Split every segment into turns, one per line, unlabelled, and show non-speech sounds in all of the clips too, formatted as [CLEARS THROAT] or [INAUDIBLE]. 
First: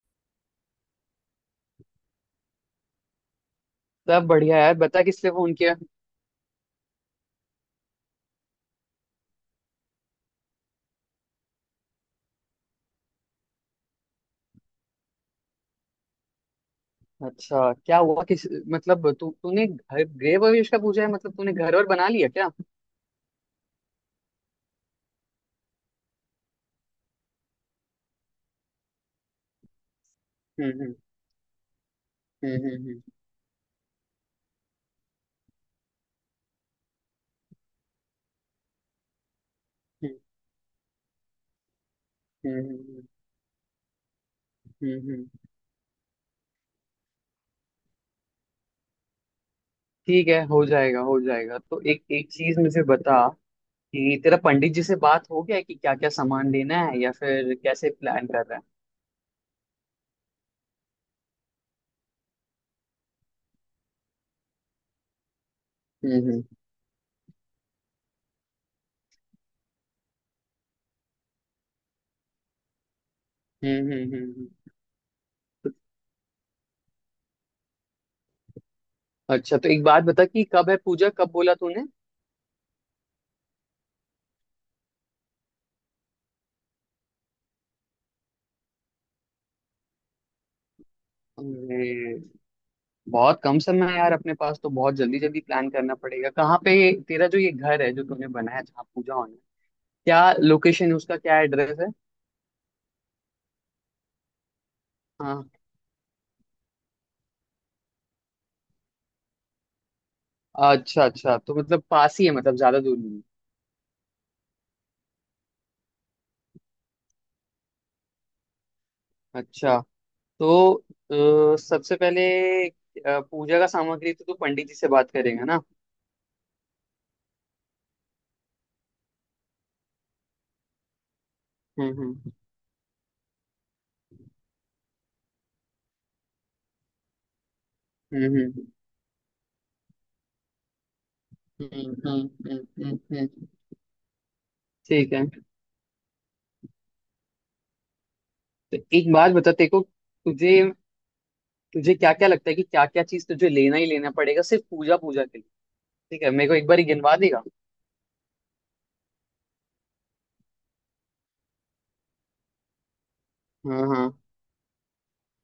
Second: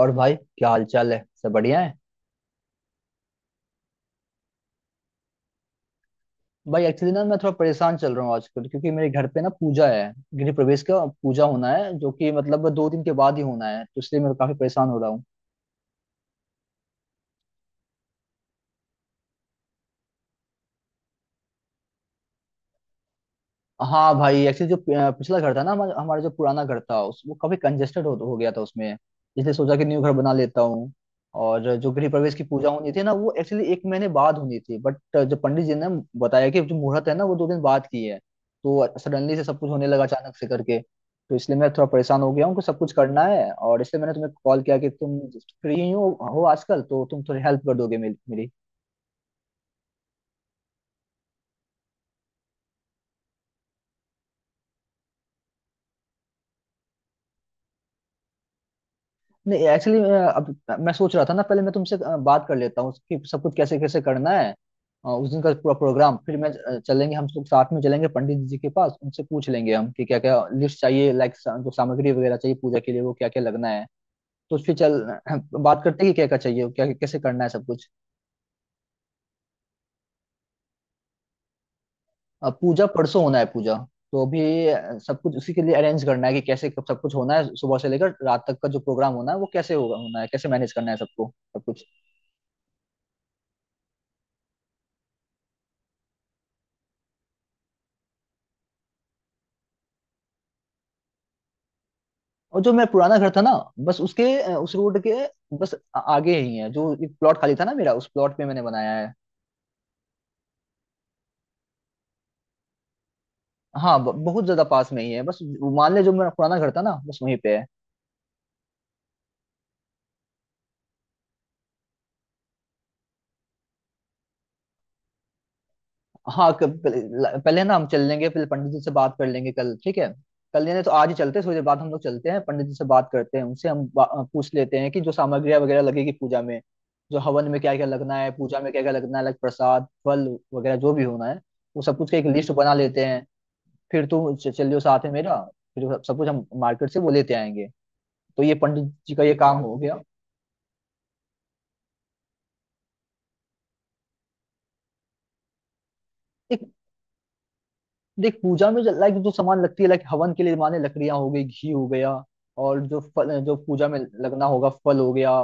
और भाई क्या हाल चाल है। सब बढ़िया है।
सब बढ़िया यार। बता किससे फोन किया।
भाई एक्चुअली ना मैं थोड़ा परेशान चल रहा हूँ आजकल, क्योंकि मेरे घर पे ना पूजा है, गृह प्रवेश का पूजा होना है, जो कि मतलब 2 दिन के बाद ही होना है, तो इसलिए मैं काफी परेशान हो रहा हूँ।
अच्छा, क्या हुआ? किस मतलब तू तूने घर गृह प्रवेश का पूछा है? मतलब तूने घर वर बना लिया क्या?
हाँ भाई एक्चुअली जो पिछला घर था ना हमारा हमारा जो पुराना घर था, उस वो काफी कंजेस्टेड हो गया था उसमें। इसलिए सोचा कि न्यू घर बना लेता हूँ।
हम्म।
और जो गृह प्रवेश की
हम्म।
पूजा होनी
हम्म।
थी ना वो एक्चुअली 1 महीने बाद होनी थी, बट जो पंडित जी ने बताया कि जो मुहूर्त है ना वो 2 दिन बाद की है। तो सडनली से सब कुछ होने लगा
हम्म।
अचानक से करके, तो इसलिए मैं थोड़ा परेशान हो गया हूँ
हम्म।
कि सब कुछ
हम्म।
करना है, और इसलिए मैंने तुम्हें कॉल किया कि
हम्म। हम्म।
तुम
हम्म।
फ्री हो आजकल तो तुम थोड़ी हेल्प कर दोगे मेरी।
ठीक है। हो जाएगा, हो जाएगा। तो एक एक चीज मुझे बता कि तेरा पंडित जी से बात हो गया है कि क्या क्या सामान लेना है या फिर कैसे प्लान कर रहा है।
नहीं एक्चुअली अब मैं सोच रहा था ना पहले मैं तुमसे बात कर लेता हूँ कि सब कुछ कैसे कैसे करना है। उस दिन का पूरा प्रोग्राम,
हम्म।
फिर मैं
हम्म।
चलेंगे, हम लोग साथ में चलेंगे पंडित जी के पास, उनसे पूछ लेंगे हम कि क्या क्या लिस्ट चाहिए, लाइक जो सामग्री वगैरह चाहिए पूजा के लिए वो क्या क्या लगना है।
हम्म। हम्म। हम्म।
तो
हम्म।
फिर चल [CLEARS THROAT] बात करते हैं कि क्या क्या चाहिए, क्या कैसे करना है सब कुछ।
अच्छा, तो एक बात बता, कि कब है पूजा? कब बोला तूने?
पूजा परसों होना है पूजा। तो अभी सब कुछ उसी के लिए अरेंज करना है कि कैसे कब सब कुछ होना है, सुबह से लेकर रात तक का जो प्रोग्राम होना है वो कैसे होगा होना है, कैसे मैनेज करना है सबको सब कुछ।
अरे, बहुत कम समय है यार अपने पास। तो बहुत जल्दी जल्दी प्लान करना पड़ेगा। कहाँ पे तेरा जो ये घर है, जो तूने बनाया, जहाँ पूजा होना है, क्या लोकेशन है उसका? क्या एड्रेस है?
और जो मेरा पुराना घर था ना बस उसके उस रोड के
हाँ।
बस आगे ही है, जो एक प्लॉट खाली था ना मेरा उस प्लॉट पे मैंने बनाया है।
अच्छा अच्छा, तो मतलब पास ही है, मतलब ज्यादा दूर नहीं है।
हाँ बहुत ज्यादा पास में ही है, बस वो मान ले जो मेरा पुराना घर था ना बस वहीं पे है।
अच्छा, तो सबसे पहले पूजा का सामग्री तो तू पंडित जी से बात करेगा ना?
हाँ पहले पहले ना हम चल लेंगे, फिर पंडित जी से बात कर लेंगे कल, ठीक है। कल यानी तो आज ही चलते हैं, थोड़ी देर बाद हम
हम्म
लोग चलते
हम्म
हैं पंडित जी से, बात करते हैं उनसे, हम पूछ लेते हैं कि जो सामग्रियाँ वगैरह लगेगी पूजा में, जो हवन में क्या क्या लगना
हम्म।
है, पूजा
हम्म।
में क्या क्या लगना है, अलग प्रसाद फल वगैरह जो भी होना है वो
हम्म।
सब कुछ का एक
हम्म।
लिस्ट
हम्म।
बना
हम्म।
लेते हैं।
हम्म।
फिर तुम चलियो साथ में
ठीक है।
मेरा, फिर सब सब कुछ हम मार्केट से वो लेते आएंगे। तो ये
तो
पंडित
एक
जी का
बात
ये
बता
काम
तेरे
हो
को,
गया।
तुझे तुझे क्या क्या लगता है कि क्या क्या चीज तुझे लेना ही लेना पड़ेगा सिर्फ पूजा पूजा के लिए? ठीक है, मेरे को
एक
एक बार ही गिनवा देगा।
देख, पूजा में लाइक जो सामान लगती है, लाइक हवन के लिए माने लकड़ियां हो गई, घी हो गया, और जो फल जो
हाँ,
पूजा में
हाँ,
लगना होगा फल हो गया।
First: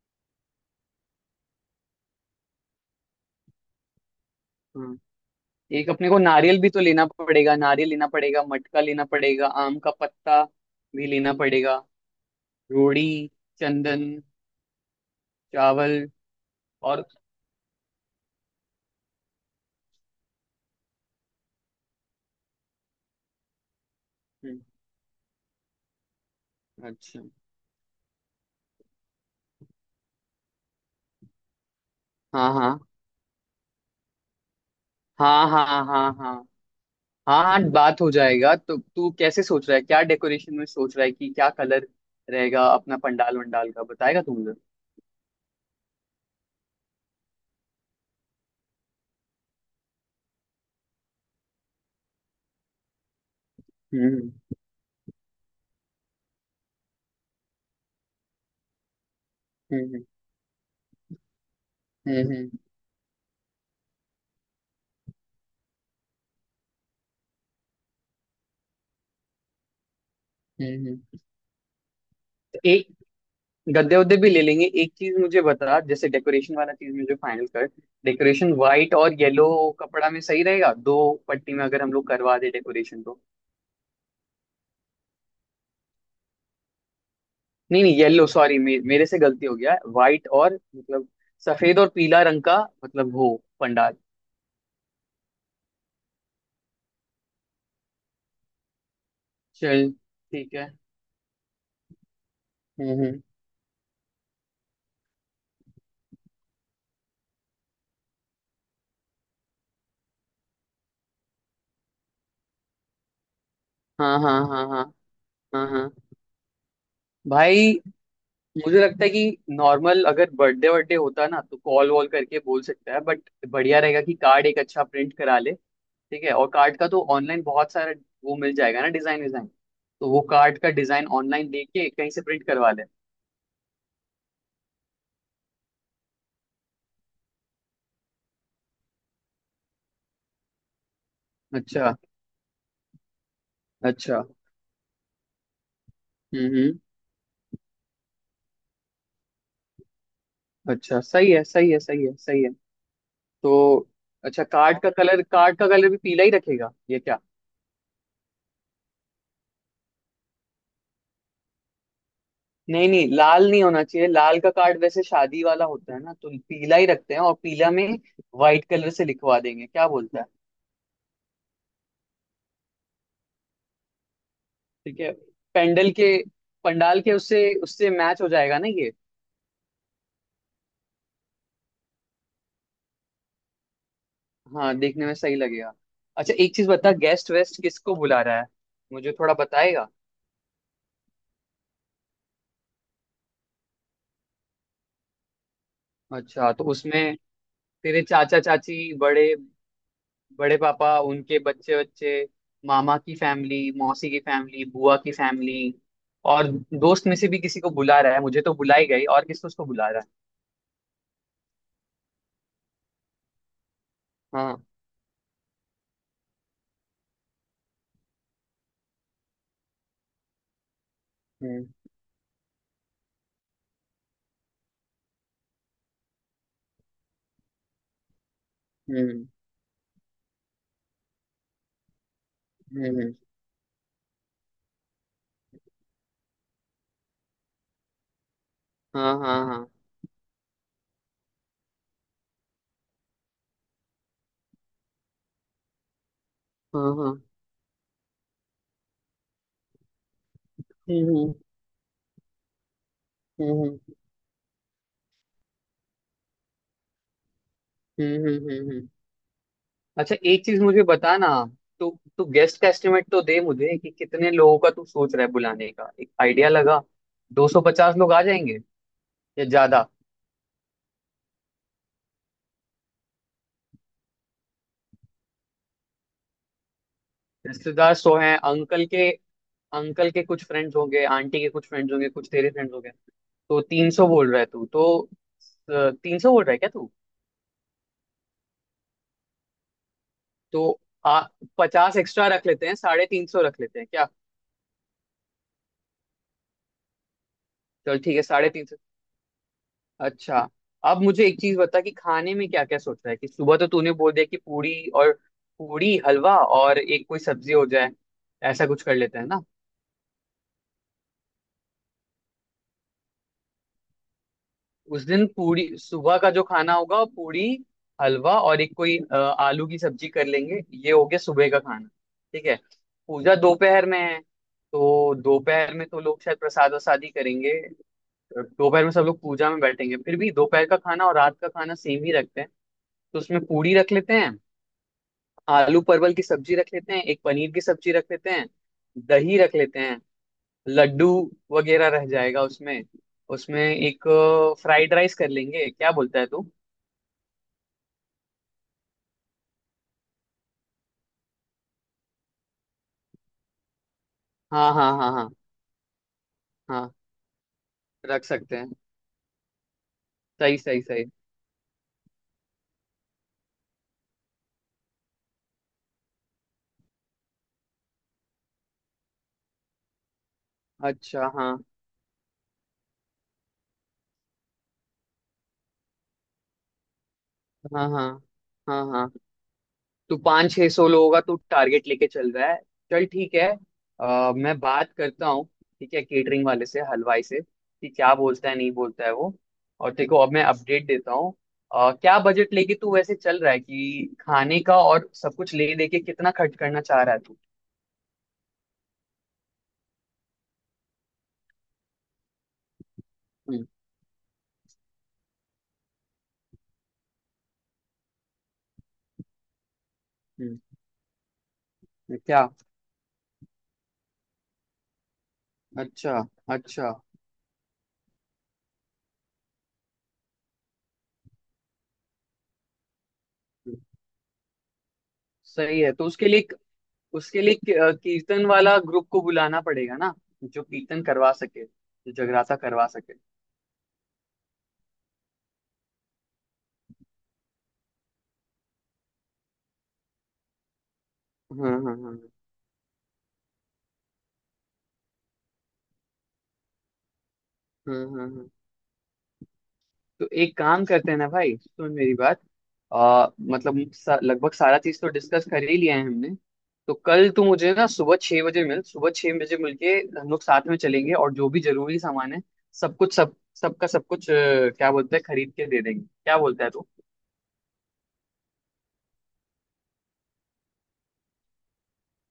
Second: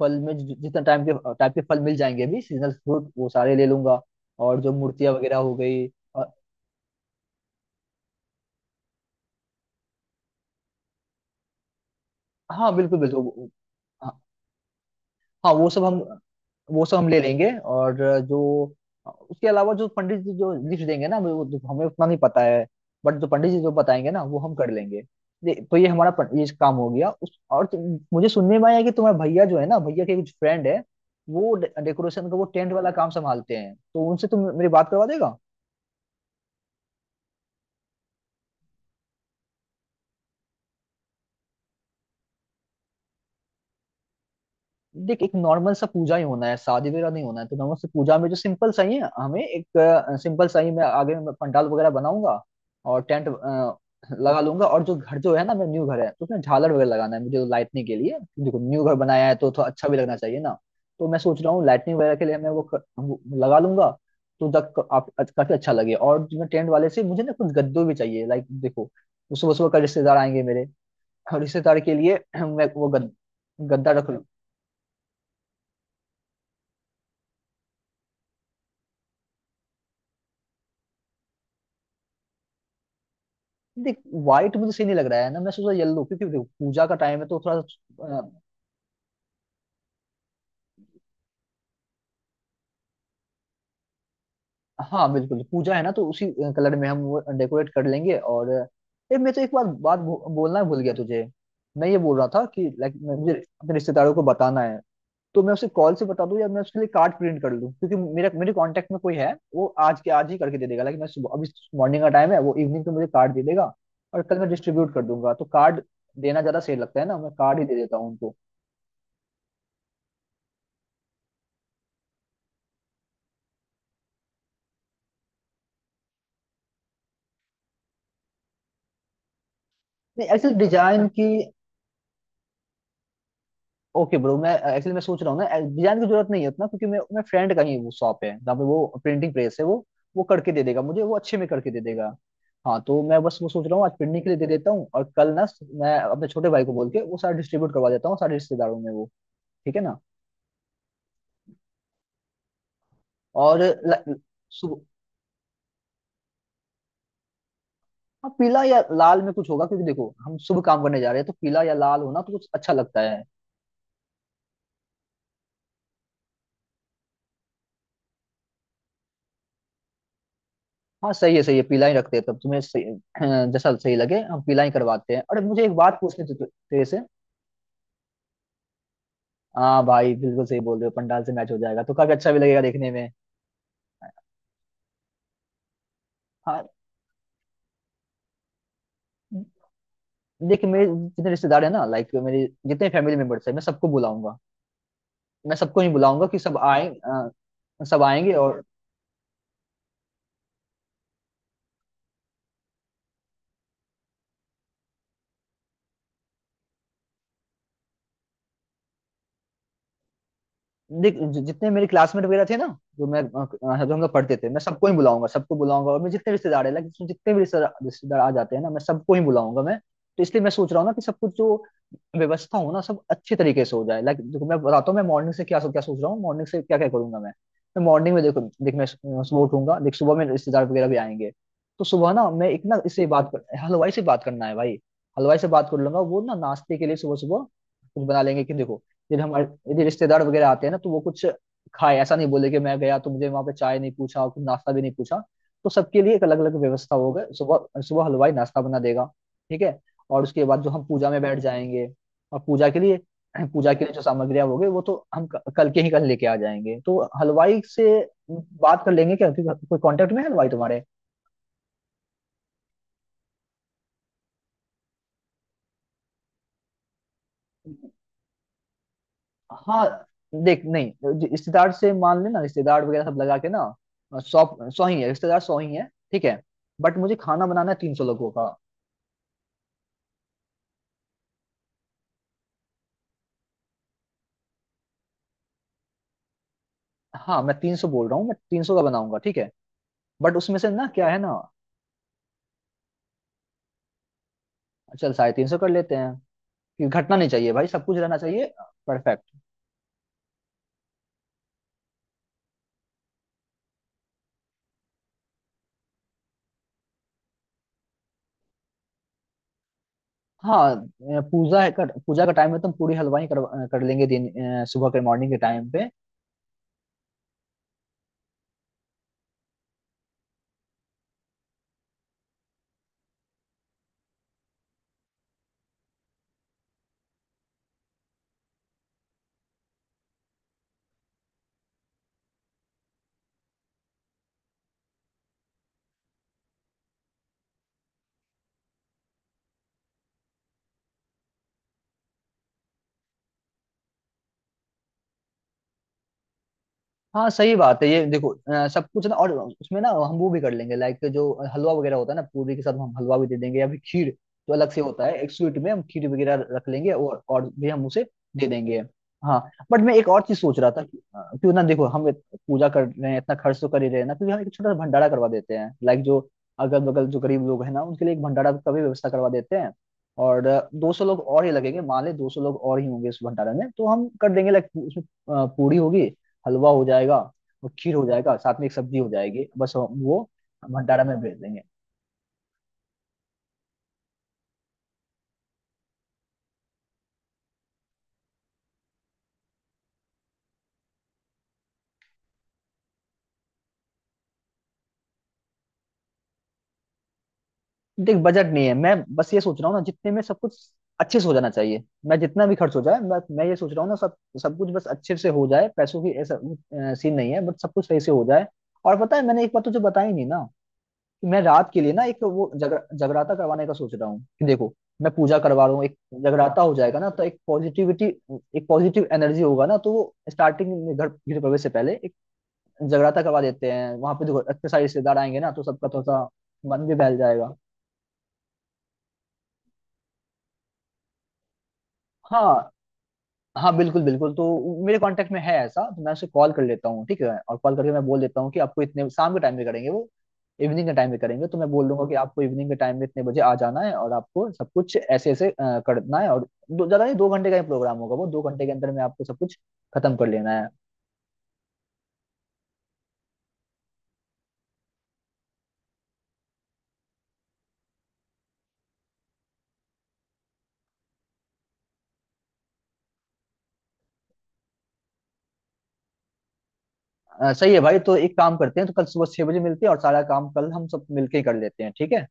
फल में जितना टाइम के टाइप के फल मिल जाएंगे अभी, सीजनल फ्रूट वो सारे ले लूंगा। और जो
हाँ।
मूर्तियां वगैरह हो गई,
एक अपने को
और
नारियल भी तो लेना पड़ेगा, नारियल लेना पड़ेगा, मटका लेना पड़ेगा, आम का पत्ता भी लेना पड़ेगा,
हाँ बिल्कुल
रोड़ी,
बिल्कुल
चंदन,
हाँ। हाँ, वो सब हम,
चावल
वो सब
और
हम ले लेंगे। और जो उसके अलावा जो पंडित जी जो लिस्ट देंगे ना हमें, वो तो हमें उतना नहीं पता है, बट जो पंडित जी जो बताएंगे ना वो हम
हम्म।
कर लेंगे। तो ये हमारा ये काम हो गया
अच्छा।
उस। और मुझे सुनने में आया कि तुम्हारे भैया जो है ना, भैया के कुछ फ्रेंड है वो डेकोरेशन का वो
हाँ,
टेंट
हाँ,
वाला काम संभालते हैं, तो उनसे तुम मेरी बात करवा देगा।
हाँ, हाँ, हाँ, हाँ, हाँ, हाँ बात हो जाएगा। तो तू कैसे सोच रहा है, क्या डेकोरेशन में सोच रहा है कि क्या कलर रहेगा अपना, पंडाल वंडाल का बताएगा तू मुझे?
देख एक नॉर्मल सा पूजा ही होना है, शादी वगैरह नहीं होना है, तो नॉर्मल से पूजा में जो सिंपल सा ही है हमें एक सिंपल सा ही, मैं आगे मैं पंडाल वगैरह बनाऊंगा और टेंट
हम्म
लगा लूंगा। और जो घर जो है ना मेरा न्यू घर है तो उसमें झालर वगैरह लगाना है मुझे, तो लाइटनिंग के लिए देखो न्यू घर बनाया है तो थोड़ा अच्छा भी
हम्म।
लगना चाहिए ना। तो मैं सोच रहा हूँ लाइटनिंग वगैरह
हम्म।
के लिए मैं
हम्म।
वो लगा लूंगा, तो तक आप काफी अच्छा लगे। और जो टेंट वाले से मुझे ना कुछ गद्दे भी चाहिए, लाइक देखो सुबह सुबह का रिश्तेदार आएंगे मेरे,
हम्म।
और रिश्तेदार के लिए मैं
हम्म।
गद्दा
गद्दे
रख।
उद्दे भी ले लेंगे। एक चीज मुझे बता, जैसे डेकोरेशन वाला चीज में जो फाइनल कर, डेकोरेशन व्हाइट और येलो कपड़ा में सही रहेगा? दो पट्टी में अगर हम लोग करवा दे डेकोरेशन तो?
देख व्हाइट मुझे सही नहीं लग रहा है ना, मैं सोचा येलो, क्योंकि देखो पूजा का टाइम है तो
नहीं नहीं, येलो, सॉरी, मेरे से गलती हो गया। व्हाइट और मतलब सफेद और पीला रंग का मतलब हो पंडाल।
हाँ बिल्कुल पूजा है ना तो उसी कलर में हम वो डेकोरेट कर लेंगे। और मैं तो एक बार
चल, ठीक
बोलना
है।
भूल गया तुझे। मैं ये बोल रहा था कि
हम्म।
लाइक
हम्म।
मुझे अपने रिश्तेदारों को बताना है, तो मैं उसे कॉल से बता दूं, या मैं उसके लिए कार्ड प्रिंट कर लूं, क्योंकि मेरा मेरे कांटेक्ट में कोई है वो आज के आज ही करके दे देगा। लाइक मैं सुबह अभी मॉर्निंग का टाइम है, वो इवनिंग को मुझे कार्ड दे देगा
हाँ,
और
हाँ,
कल मैं
हाँ, हाँ,
डिस्ट्रीब्यूट कर दूंगा। तो
हाँ,
कार्ड
हाँ
देना ज्यादा सही लगता है ना, मैं कार्ड ही
भाई,
दे देता हूँ उनको।
मुझे लगता है कि नॉर्मल अगर बर्थडे बर्थडे होता ना तो कॉल वॉल करके बोल सकता है, बट बढ़िया रहेगा कि कार्ड एक अच्छा प्रिंट करा ले। ठीक है, और कार्ड का तो ऑनलाइन बहुत सारा वो मिल जाएगा ना, डिजाइन विजाइन। तो वो
नहीं एक्चुअली
कार्ड का
डिजाइन
डिजाइन
की,
ऑनलाइन लेके कहीं से प्रिंट करवा ले।
ओके ब्रो, मैं एक्चुअली मैं सोच रहा हूँ ना डिजाइन की जरूरत नहीं है उतना, क्योंकि मैं फ्रेंड का ही वो शॉप है जहाँ पे वो प्रिंटिंग प्रेस है, वो करके दे देगा मुझे वो अच्छे में करके दे
अच्छा।
देगा। हाँ तो मैं बस वो सोच रहा हूँ आज
अच्छा।
प्रिंटिंग के लिए दे देता हूँ, और कल ना मैं अपने
हम्म।
छोटे भाई
हम्म।
को बोल के वो सारा डिस्ट्रीब्यूट करवा देता हूँ सारे रिश्तेदारों में वो, ठीक है ना।
अच्छा, सही है, सही है, सही है, सही है।
और
तो अच्छा,
सुबह
कार्ड का कलर, कार्ड का कलर भी पीला ही रखेगा ये क्या?
हाँ, पीला या लाल में कुछ होगा, क्योंकि देखो हम शुभ काम करने जा रहे हैं तो पीला या लाल होना तो कुछ अच्छा
नहीं
लगता
नहीं,
है।
लाल नहीं होना चाहिए। लाल का कार्ड वैसे शादी वाला होता है ना, तो पीला ही रखते हैं। और पीला में व्हाइट कलर से लिखवा देंगे, क्या बोलता है?
हाँ सही है सही है, पीला ही रखते हैं, तब तुम्हें [CLEARS THROAT] जैसा सही लगे हम पीला ही
ठीक है।
करवाते हैं। अरे मुझे एक
पेंडल
बात
के
पूछनी थी तेरे से।
पंडाल के, उससे उससे मैच हो जाएगा ना ये।
हाँ भाई बिल्कुल सही बोल रहे हो, पंडाल से मैच हो जाएगा तो काफी अच्छा भी लगेगा देखने में।
हाँ, देखने में सही लगेगा। अच्छा, एक
हाँ
चीज बता, गेस्ट वेस्ट किसको बुला रहा है, मुझे थोड़ा बताएगा?
देख, मेरे जितने रिश्तेदार है ना लाइक मेरे जितने फैमिली मेंबर्स है मैं सबको बुलाऊंगा, मैं सबको नहीं बुलाऊंगा कि
अच्छा,
सब
तो उसमें तेरे
सब आएंगे।
चाचा
और
चाची, बड़े बड़े पापा, उनके बच्चे बच्चे, मामा की फैमिली, मौसी की फैमिली, बुआ की फैमिली, और दोस्त में से भी किसी को बुला रहा है? मुझे तो बुला ही गई, और किसको उसको बुला रहा है?
देख जितने मेरे क्लासमेट वगैरह थे ना, जो जो हम लोग पढ़ते थे
हाँ।
मैं सबको ही बुलाऊंगा, सबको बुलाऊंगा। और मेरे जितने रिश्तेदार है लाइक जितने भी रिश्तेदार रिश्तेदार आ जाते हैं ना मैं सबको ही बुलाऊंगा मैं। तो इसलिए मैं सोच रहा हूँ ना कि सब कुछ जो
हम्म।
व्यवस्था हो ना सब अच्छे तरीके से हो जाए। लाइक देखो मैं बताता हूँ, मैं मॉर्निंग से क्या क्या सोच रहा हूँ, मॉर्निंग से क्या क्या करूंगा मैं। मैं मॉर्निंग में देखो देख मैं
हम्म।
सुबह उठूंगा, देख सुबह में रिश्तेदार वगैरह भी आएंगे, तो सुबह ना मैं एक ना
हम्म।
इससे
हम्म।
बात कर हलवाई से बात करना है भाई। हलवाई से बात कर लूंगा वो ना नाश्ते के लिए सुबह सुबह कुछ बना लेंगे कि देखो
हाँ,
यदि हमारे,
हाँ, हाँ,
यदि रिश्तेदार वगैरह आते हैं ना तो वो कुछ खाए, ऐसा नहीं बोले कि मैं गया तो मुझे वहां पे चाय नहीं पूछा और कुछ नाश्ता भी नहीं पूछा। तो सबके लिए एक अलग अलग
हाँ,
व्यवस्था
हाँ।
होगा, सुबह सुबह हलवाई नाश्ता बना देगा, ठीक है। और उसके बाद जो हम
हम्म।
पूजा में
हम्म।
बैठ जाएंगे, और पूजा के लिए [CLEARS THROAT] पूजा
हम्म।
के लिए जो सामग्रियां होगी वो तो हम कल के ही कल लेके आ जाएंगे। तो हलवाई से
हम्म। हम्म। हम्म।
बात
हम्म।
कर लेंगे क्या, क्योंकि कोई कांटेक्ट
अच्छा,
में है
एक
हलवाई
चीज
तुम्हारे।
मुझे बता ना, तू तू गेस्ट का एस्टिमेट तो दे मुझे कि कितने लोगों का तू सोच रहा है बुलाने का, एक आइडिया लगा। 250 लोग आ जाएंगे या
हाँ
ज्यादा?
देख नहीं, जो रिश्तेदार से मान लेना रिश्तेदार वगैरह सब लगा के ना सौ सौ ही है रिश्तेदार, सौ ही है, ठीक है। बट मुझे खाना बनाना है तीन
रिश्तेदार
सौ
सो
लोगों
हैं
का।
अंकल के, अंकल के कुछ फ्रेंड्स होंगे, आंटी के कुछ फ्रेंड्स होंगे, कुछ तेरे फ्रेंड्स होंगे। तो 300 बोल रहा है तू? तो 300 बोल रहा है क्या तू?
हाँ मैं 300 बोल रहा हूँ, मैं तीन सौ का बनाऊंगा, ठीक है। बट उसमें से
तो
ना क्या है
आ,
ना,
50 एक्स्ट्रा रख लेते हैं, 350 रख लेते हैं क्या?
चल 350 कर लेते हैं, कि घटना नहीं चाहिए भाई सब कुछ
चल, ठीक
रहना
है, साढ़े
चाहिए।
तीन।
परफेक्ट।
अच्छा, अब मुझे एक चीज बता, कि खाने में क्या क्या सोचा है? कि सुबह तो तूने बोल दिया कि पूरी और पूरी हलवा और एक कोई सब्जी हो जाए, ऐसा कुछ कर लेते हैं ना?
हाँ पूजा है पूजा का टाइम है तो हम पूरी हलवाई कर लेंगे दिन, सुबह के
उस दिन
मॉर्निंग के
पूरी
टाइम पे।
सुबह का जो खाना होगा वो पूरी हलवा और एक कोई आलू की सब्जी कर लेंगे। ये हो गया सुबह का खाना। ठीक है। पूजा दोपहर में है, तो दोपहर में तो लोग शायद प्रसाद वसाद ही करेंगे। दोपहर में सब लोग पूजा में बैठेंगे। फिर भी दोपहर का खाना और रात का खाना सेम ही रखते हैं। तो उसमें पूरी रख लेते हैं, आलू परवल की सब्जी रख लेते हैं, एक पनीर की सब्जी रख लेते हैं, दही रख लेते हैं, लड्डू वगैरह रह जाएगा उसमें। उसमें एक फ्राइड राइस कर लेंगे, क्या बोलता है तू?
हाँ सही बात है ये, देखो सब कुछ ना और उसमें ना हम वो भी कर लेंगे, लाइक जो हलवा वगैरह होता है ना पूरी के साथ, हम हलवा भी दे देंगे या फिर खीर जो अलग
हाँ,
से
हाँ,
होता
हाँ,
है,
हाँ,
एक स्वीट में हम खीर वगैरह रख लेंगे
हाँ
और भी हम उसे
रख
दे
सकते हैं।
देंगे। हाँ बट मैं एक और चीज
सही,
सोच रहा
सही,
था कि
सही।
क्यों ना देखो हम पूजा कर रहे हैं, इतना खर्च तो कर ही रहे हैं ना, क्योंकि हम एक छोटा सा भंडारा करवा देते हैं, लाइक जो अगल बगल जो गरीब लोग हैं ना उनके लिए एक भंडारा का भी व्यवस्था करवा देते हैं। और दो सौ लोग
अच्छा,
और ही
हाँ,
लगेंगे, मान ले 200 लोग और ही होंगे उस भंडारा में, तो हम कर देंगे लाइक उसमें पूरी होगी, हलवा हो जाएगा और
हाँ,
खीर हो
हाँ,
जाएगा, साथ में एक
हाँ,
सब्जी हो
हाँ।
जाएगी, बस हम
तो
वो
पाँच छह सोलो
भंडारा में
होगा तो
भेज देंगे।
टारगेट लेके चल रहा है? चल, ठीक है। मैं बात करता हूँ, ठीक है, केटरिंग वाले से, हलवाई से, कि क्या बोलता है नहीं बोलता है वो। और देखो, अब मैं अपडेट देता हूँ। क्या बजट लेके तू वैसे चल रहा है कि खाने का और सब कुछ ले लेके कितना खर्च करना चाह रहा है तू?
देख बजट नहीं है, मैं बस ये सोच रहा हूँ ना जितने में सब कुछ अच्छे से हो जाना चाहिए, मैं जितना भी खर्च हो जाए, मैं ये
हम्म।
सोच रहा हूँ ना सब, सब कुछ बस अच्छे से हो जाए। पैसों की ऐसा सीन नहीं है, बट सब कुछ सही से हो जाए। और पता है मैंने एक बात तुझे बताई नहीं ना,
हम्म।
कि मैं रात के लिए ना एक
क्या?
वो जगराता करवाने का सोच रहा हूँ, कि देखो मैं पूजा करवा रहा हूँ, एक
अच्छा।
जगराता हो
अच्छा।
जाएगा ना तो एक पॉजिटिविटी, एक पॉजिटिव एनर्जी होगा ना। तो वो स्टार्टिंग में घर गृह प्रवेश से पहले जगराता करवा देते हैं वहां पे, देखो इतने सारे रिश्तेदार आएंगे ना तो
सही
सबका
है,
थोड़ा
तो उसके
सा
लिए,
मन भी बहल जाएगा।
कीर्तन वाला ग्रुप को बुलाना पड़ेगा ना, जो कीर्तन करवा सके, जो जगराता
हाँ
करवा सके।
हाँ बिल्कुल बिल्कुल, तो मेरे कांटेक्ट में है ऐसा, तो मैं उसे कॉल कर लेता हूँ ठीक है, और कॉल करके मैं बोल देता हूँ कि आपको इतने शाम के टाइम में करेंगे वो, इवनिंग के टाइम में करेंगे, तो मैं
हाँ,
बोल
हाँ,
दूंगा कि
हाँ।
आपको इवनिंग के टाइम में इतने बजे आ जाना है और आपको सब कुछ ऐसे ऐसे करना है, और दो ज्यादा नहीं, 2 घंटे का ही प्रोग्राम
हम्म।
होगा
हम्म।
वो, दो
हम्म।
घंटे के अंदर में आपको सब कुछ खत्म
तो
कर लेना
एक
है।
काम करते हैं ना भाई, सुन मेरी बात। मतलब लगभग सारा चीज तो डिस्कस कर ही लिया है हमने। तो कल तू मुझे ना सुबह 6 बजे मिलके हम लोग साथ में चलेंगे, और जो भी जरूरी सामान है, सब कुछ सब सबका सब कुछ क्या बोलते हैं, खरीद के दे देंगे, क्या बोलता है तू?
सही है भाई, तो एक काम करते हैं, तो कल सुबह 6 बजे मिलते हैं और सारा काम कल हम सब मिलके ही कर लेते हैं, ठीक है।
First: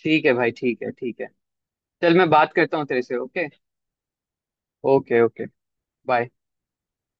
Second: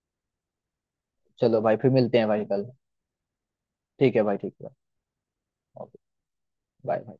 ठीक है भाई, ठीक है, ठीक है।
चलो भाई फिर मिलते
चल,
हैं
मैं
भाई
बात
कल,
करता हूँ तेरे से। ओके,
ठीक है भाई ठीक है।
Okay, okay.
Okay,
bye.
Bye.